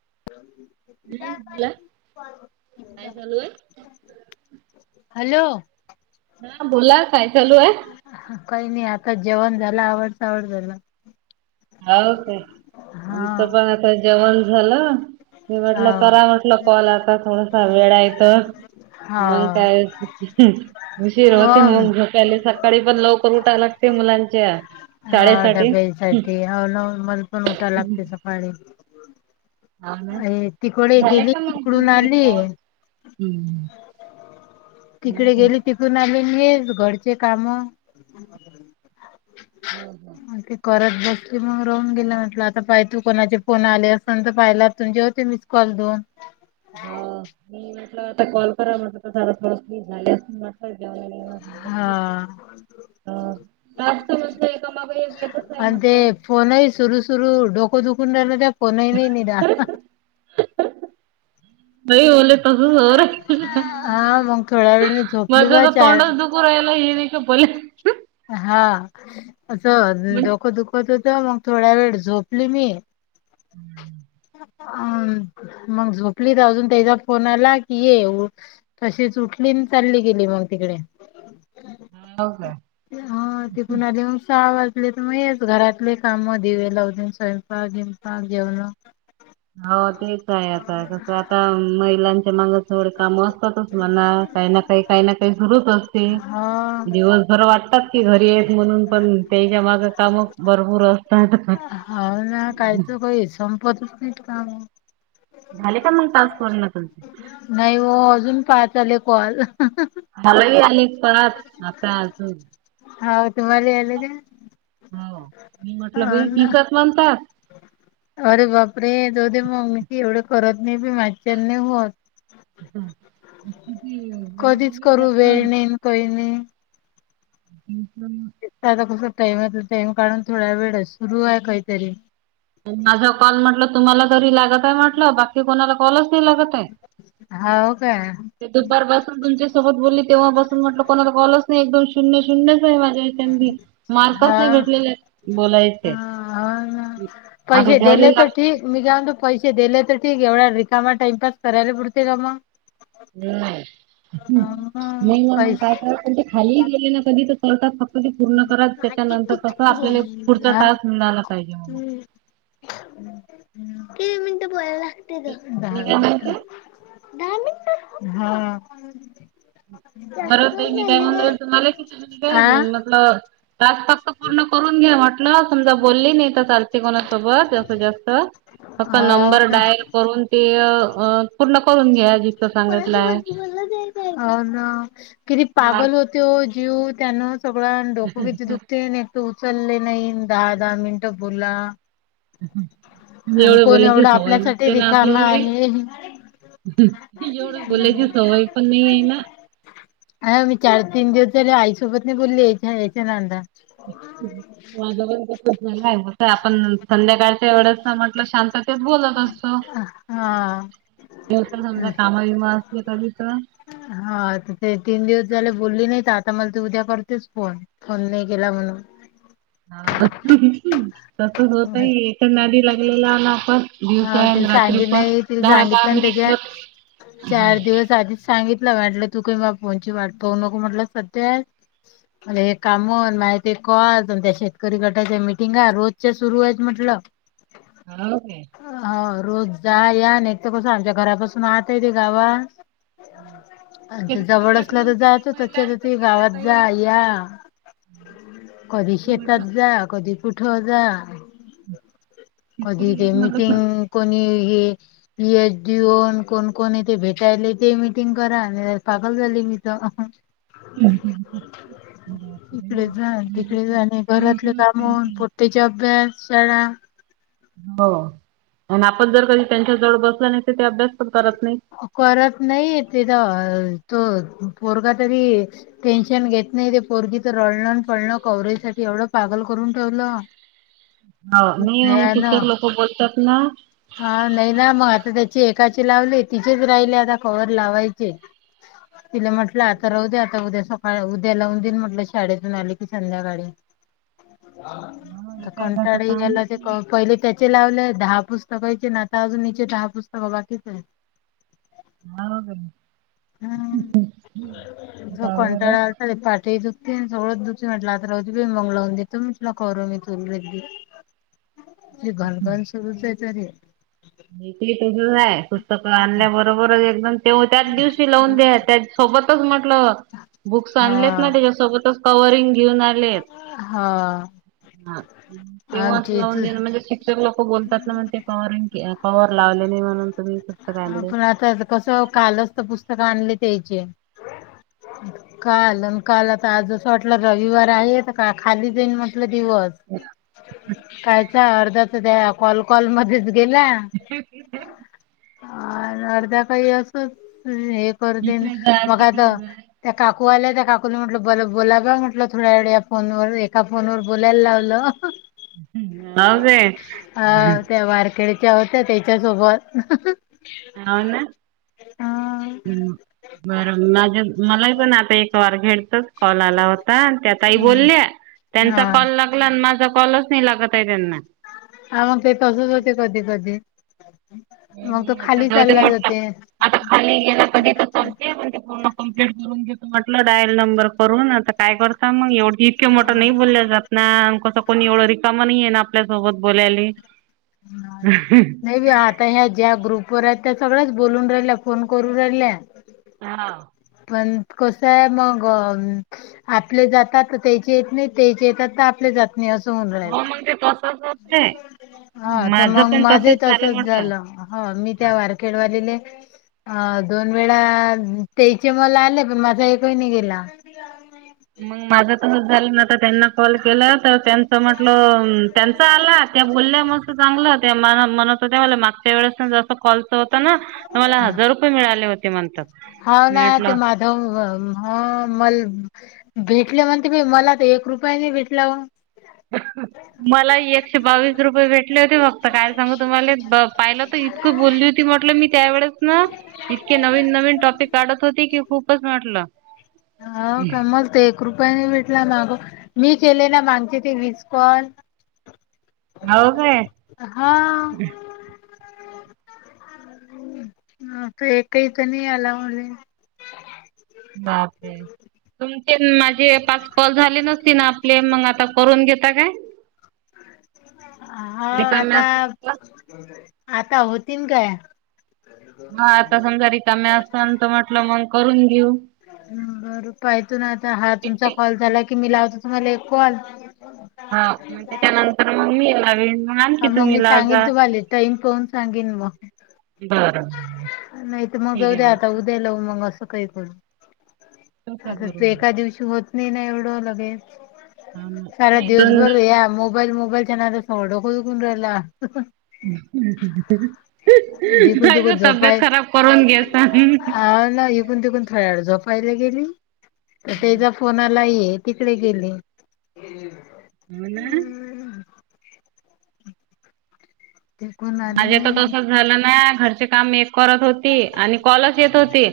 [inaudible] हम्म झाला काय झाचालूय. हॅलो ह बोला काय चालू आहे. काही नाही आता जेवण झाला आवडसावड झाला. हो का आमचं पण आता जेवण झालं. म म्हटलं हा करा म्हटलं कॉल आता थोडसा वेळयचं. हा मग काय उुशीर होते हो मग झोप्याले सकाळी पण लवकर उठायला लागते. मुलांच्या शाळेसाठी. म पण उठा लागते सकाळी. हा ना अ तिकडे गेली तिकडून आले. हम्म हो तिकडे काय गेली तिकून आम्ही येल घरचे काम. हम्म हम्म. बस मग रोहून गेलं म्हटलं आता पाहि तू कोणाचे फोन आले असल तर पाहिला. तुमजे होते मिस कॉल दोन. हो मी म्हटलं आता कॉल करा म्हट तर झा थो झाली अस. हा. टास्क म्हटलं एकामागे एक येतच आहे आणि ते म्हटलं. फोनही सुरू सुरु डोको दुख. कुंडला त्या फोनही नाही नि द. नाही ले त. होरे हा मग थोडा वेळ मी झोपली मज बा चार तोडस दु कूरला हे. बोोल. हा असं म्हणजे डोकं दुखत होत मग थोड्या वेळ झोपली मी. हम्. मग झोपली तर अजून त्याचा फोन आला की ये तशीच उठली चालली गेली मग तिकडे. [inaudible] हो काय हा ते कणालीऊन साव. तर मगच घरातले काम दिवे लावते स्वयंपाक हिंपाक जेवण. हो तेच आहे आता कसं आता महिलांच्या माग. थोड काम असतातच मला काही ना काही काही ना काही सुरूच असते. हा दिवसभर वाटतात की घरी येत म्हणून पण त्याच्या माग काम भरपूर असत. हा ना काहीच काही संपतच नाही का. झाले का मग तास कर ना तुम. नाही हो अजून पाह चाले कल. मलाही आली परत आता अजून. हा तु म्हाला एल. हो मी म्हटलं बई दिसत बनतात. अरे बाप रे दो दे मग मी एवढे करत नाही बी माझच्यानी होत. हा. कधीच करू वेळ नाहीन कही नाही. हम् आता कस टाइम टाइम काढून थोडा वेळ सुरू आहे काहीतरी. माझा कॉल म्हटलं तुम्हाला तरी लागत आहे म्हटलं बाकी कोणाला कॉलच लागत आहे. हाव काय? ते दुपारपासून तुमच्या सोबत बोलली तेव्हापसून म्हटल कोणाला कॉलच नाही एक दोन शून्य शून्य माझ्या [unintelligible] मार्कच हा नाही हा घटलेले बोलायचे. हा ना. आता पैसे द्यायला दिले तर लाग ठीक मी का म्हत पैसे देले तर ठीक. एवढ्या रिकामा टाइमपास करायला पुरते का मग. नाही हा, मग नाही ना मग काय पैसे कय ते खाली गेले ना कधी तर करतात फक्त. पूर्ण करा त्याच्यानंतर कस आपल्याला पुढचा हा? तास मिळाला पाहिजे म्हणून. तीन मिनिटं बोलायला लागते ग मी दहा काय मिनिट. म्हणते दहा मिनटं, हा. बर जास्त ताई मी काय झाले म्हनाले तुम्हाला कि आ [unintelligible] आप तास फक्त पूर्ण करून घ्या. न समजा बोलली नाही तरलथ कोणासोबत असं जास्त. फक्त हो नंबर का? डायल करून ते पूर्ण करून घ्या जिकं सांगितलंय. कोणासोबत [unintelligible] किती मार्क पागल होती जीव त्यान सगळं डोकं किती दुखते न तू उचलले नाही दहा दहा मिनटं बोला. आणि एवढं कोण बोलायची एवढा सवय आपल्यासाठी नसते ना रिकामा आपल्याले. आहे. एवढं बोलायची सवय पण नाही आहे ना. अ मी चार तीन दिवस झाले आईसोबत नाही बोलली याच्या यायच्या नांदत. माझवर सं आपण संध्याकाळच एवढच म्हटलं शांतते बोलत असतो. हा. देव तर समजा कामा विमा असल कधी तर. हा तर ते तीन दिवस झाले बोलली नाही तर आता मला तू उद्या करतेस फोन फोन नाही केला म्हणून. हा तस होतय एक नदी लागलेला आ ना आपण. हा दिवसा त आणि रात्री सांगितले पण नाही तिला दहा सांगितलं दहा ना मिनिट त्याच्या बर चार दिवस आधीचं सांगितलं वाटलं तू काही फोनची वाट बघू नको म्हटलं सध्या. हे कामून माहिती कॉल त्या शेतकरी गटाच्या मिटिंगा रोजच्या सुरू आहेत म्हटलं. [inaudible] ह काय. हो रोज जा या न तर कसं आमच्या घरापासून आहताय ते गावा. हम्म. आणि जवळ असल्या तर जा तो त्याच्यात ते गावात जा या. कधी शेतात जा, कधी कुठ जा. इकरी [unintelligible] तंग कोणी [unintelligible] कोण कोण भेटायले ते मीटिंग करा पागल झाली. [unintelligible] इकडे जा तिकडे जा घरातले कामन तेच्या अभ्यास शाळा. हो आणि आपण जर कधी त्यांच्या जवळ बसलं नाही तर ते अभ्यास पण करत नाही. करत नाही [unintelligible] तेचा तो. पोरगा तरी टेन्शन घेत नाही. ते पोरगी तर रडणं पळणं कवरेज साठी एवढं पागल [unintelligible] करून ठेवलं. हो नई मंग भयानं शिक्षक लोक बोलतात ना, ची एकाचे लावले तिचेच राहिले आता कवर लावायचे. तिला म्हटलं आता राह दे आता उद्या सकाळ उद्या, लावून देन म्हटलं शाळेतून आले की संध्याकाळी [inaudible] हा एका एकाचं कंटाळे काम याला ते होते. पहिले त्याचे लावले दहा फूस पुस्तकचे नाता आजन इचे दहा पुस्तक बाकीचे हा हो ग. [unintelligible] हम्म कंटाळा आलता पाट दुख सोळं दुचून म्हटलं आता राहत बी बंगलाून द तुमचला करू मी तुमलादी. [unintelligible] ती घनघन सुरूचे तरीे. ती तसाच आहे पुस्तक आणल्या बरोबरच एकदम तेव त्याच दिवशी लावून द्या, त्या सोबतच म्हटलं. बुक्स हा आणलेत ना त्याच्यासोबतच कव रींग घेऊन आलेत. हा हा. तेव्हाच आमच्या इथ लावून देण म्हणजे शिक्षक लोक बोलतात ना मगं ते कवरिंग कवर लावले नाही म्हणून तुम्ही पुस्तक आणले. चं कालच पु पुस्तकं आणले त्याचे. काल, काल आता आजचं शेवटल रविवार आहे त का खाली जाईन म्हटलं. दिवस काय त्या अर्ध्या त्या कॉल कॉल मध्येच [inaudible] अ अर्ध्या काही असं हे करतेन बघा आता त्या काक कुवाल्या त्या काकू नी म्हटलं बर बोला ग म्हटलं थोड्या वेळ फोन ह्या वर एका फोन वर बोलायला लावलं. अ त्या [unintelligible] वारखेडच्या होत्या त्याच्या सोबत. हम्म बरं माझ्या मलाही पण आता एक वार घेड. तोच कॉल आला होता त्या ताई बोल्या हा त्यांचा कॉल लागला आणि माझा कॉल कॉलय नही लागत आहे त्यांना. आ मगं तेे तसंच होते कधी कधी. मग तो हम्म आता खाली जाऊदे चालला म्हटलं. [unintelligible] जाते. आता खाली गेला कधी तर करते पण ते पूर्ण, कमप्लीट करून घेत म्हटलं डायल नंबर करून आता. काय करता मग एवढ इतके मोठा नाही बोलल्या जात ना, आमक त कोणी एवढं रिकामा नाहीये ना, आपल्या सोबत बोलायली. नाही बी आता ह्या ज्या ग्रुप वर आहेत त्या सगळ्याच, बोलून राहिल्या फोन करून राहिल्या. हा. पण कसय मग आपले जातात तर त्याचे येत नाही त्याचे येतात तर आपले जात. मी असं म्हणलो नाही. [unintelligible] हा तर माझं मग पण माझंही तसंच तसच म्हटलं झालं ह मी त्या वारखेड वालेले अ दोन वेळा तेचे मला आले पण माझा एकही नाही गेला. मंग माझं तसंच झालं नाता त्यांना कॉल केला. त्यांच म्हटलं त्यांचा आला त्या बोलल्या मस्त चांगलं ते माला म्हणत होत्या मागच्या वेळेस [unintelligible] जस कॉल तो होता ना, मला हजार रुपये मिळाले होते म्हणतात. हा ना, मी ते म्हटलं माधव ह मल भेटले म्हणते मी मला त एक रुपयानी भेटलाव आता काय सांग तु्हा पाहिलं तर इतकं बोलली होती म्हटलं मी त्या वळेस ना, इतके नवीन न नवीन टॉपिक काढत होती की खूपच म्हटलं. हा कमल ते एक रुपयाने [unintelligible] भेटला माग. मी केले ना, मांगचे ते विस कॉल. हो काय. हा तर एकही तर नाही आला म्हण. बापरे तुम माझे पाच कॉल झाले नसती ना आपले मग आता करून घेता काय? हा आता [unintelligible] आता होतीन काय. हा आता समजा रिकाम्या असतोंत म्हटलं मग करून घेऊ. बर पाहेत ना आता हा तुमचा कॉल झाला कि मी लावतो तुम्हाला एक कॉल. हा मग त्याच्यानंतर मम्मीला वि ह मग मी सांगेन तुम्हाला टाईम पहून सांगेन मग. बरं नाही तर मग जाऊ द्या आता उद्याला मंग अस काही कर आता तू एका दिवशी होत नाही ना एवढं लगेच. सार दिवस बर या मोबाईल मोबाईलच्या नादात माज डोक दुखून राहील. ह [unintelligible] इकून कायच ग तिकून [unintelligible] तब्येत झोपाय खराब करून घ्याच नाही एकून तिकून थयाळजो. [unintelligible] पहिले गेली तेच्या फोनला ये तिकडे गेले. हो ना ते कोण आले माझ्याता नाही तसंच झालं ना घरचे काम एक करत होती आणि कॉलच येत होती.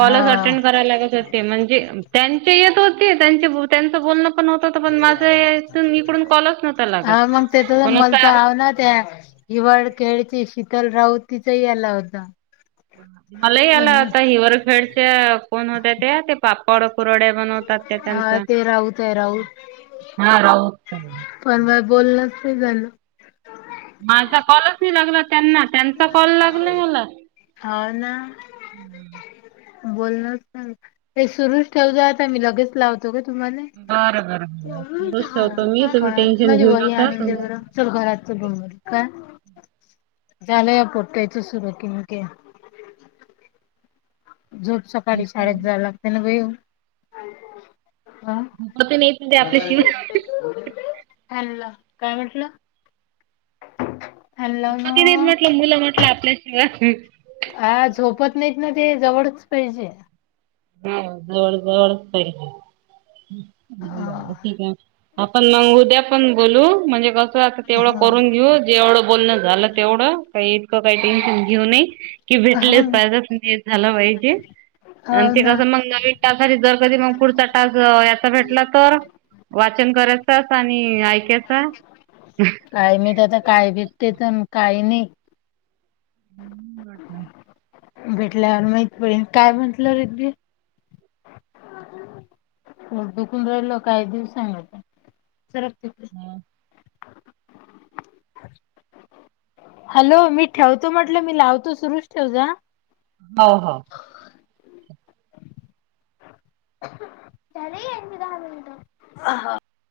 हा अटेंड करा लागत होते म्हणजे त्यांचे येत होते त्यां त्यांच बोलण पण माझ इकडून कॉलच नव्हता हा लागत. मग त्याचा मला तर आव ना त्या हिवाळ खेळची शीतल राऊ तिचाही याला होता. मला याला पण आता हिवरखेडच्या कोण होत्या त्या ते पापड पुरडे बनवतात त्या हा त्यांच. ते राऊत आहे राऊत पण माज बोलणचं नाही झालं. माझा कॉलच नाही लागला त्यांना त्यांचा कॉल लागला मला. हो ना. [inaudible] बोलणांग हे सुरूच ठेवत आता मी लगेच लावतो ग. तुम्हाला काय माझे वही आनंद आहे बरं चल घरात. [unintelligible] काय? झालं पोटकायचं सुर कनक. झोप सकाळी साडेेत जाहा लागते ना येऊ. दुपती नाहीत म्हणजे आपल्याशिवाय [unintelligible] काय म्हटलं? फॅन लाव पति नाही म्हटलं ना मुलं म्हटलं आपल्याशिवाय आ झोपत नाहीत ना ते जवळच पाहिजे. ह जवळ जवळचं पाहिजे. बर हा ठीक आहे, आपण मग उद्या पण बोलू म्हणजे कस आता तेवढं हा करून घेऊ जेवढं बोलणं झालं तेवढं. काही इतकं काही टेन्शन घेऊ नये की हो भेटलेच ना पाहिजे हे झालं पाहिजे. आणि हो ते ना कसं मग नवीन ताससाठी जर कधी मग पुढचा तास याचा भेटला तर. वाचन करायचास आणि ऐकायचा. काय मी तर आता काय भेटते तर काही नाही. हम्म वाटण. भेटल्यावर माहित पडेन काय म्हटलं रेदी? हो दुखून राहिल काही दिवस सांगत नाही, सरक. तिकडे हम. हॅलो मी ठेवतो म्हटलं मी लावतो सुरुच ठेव जा. हो हो [inaudible] [unintelligible]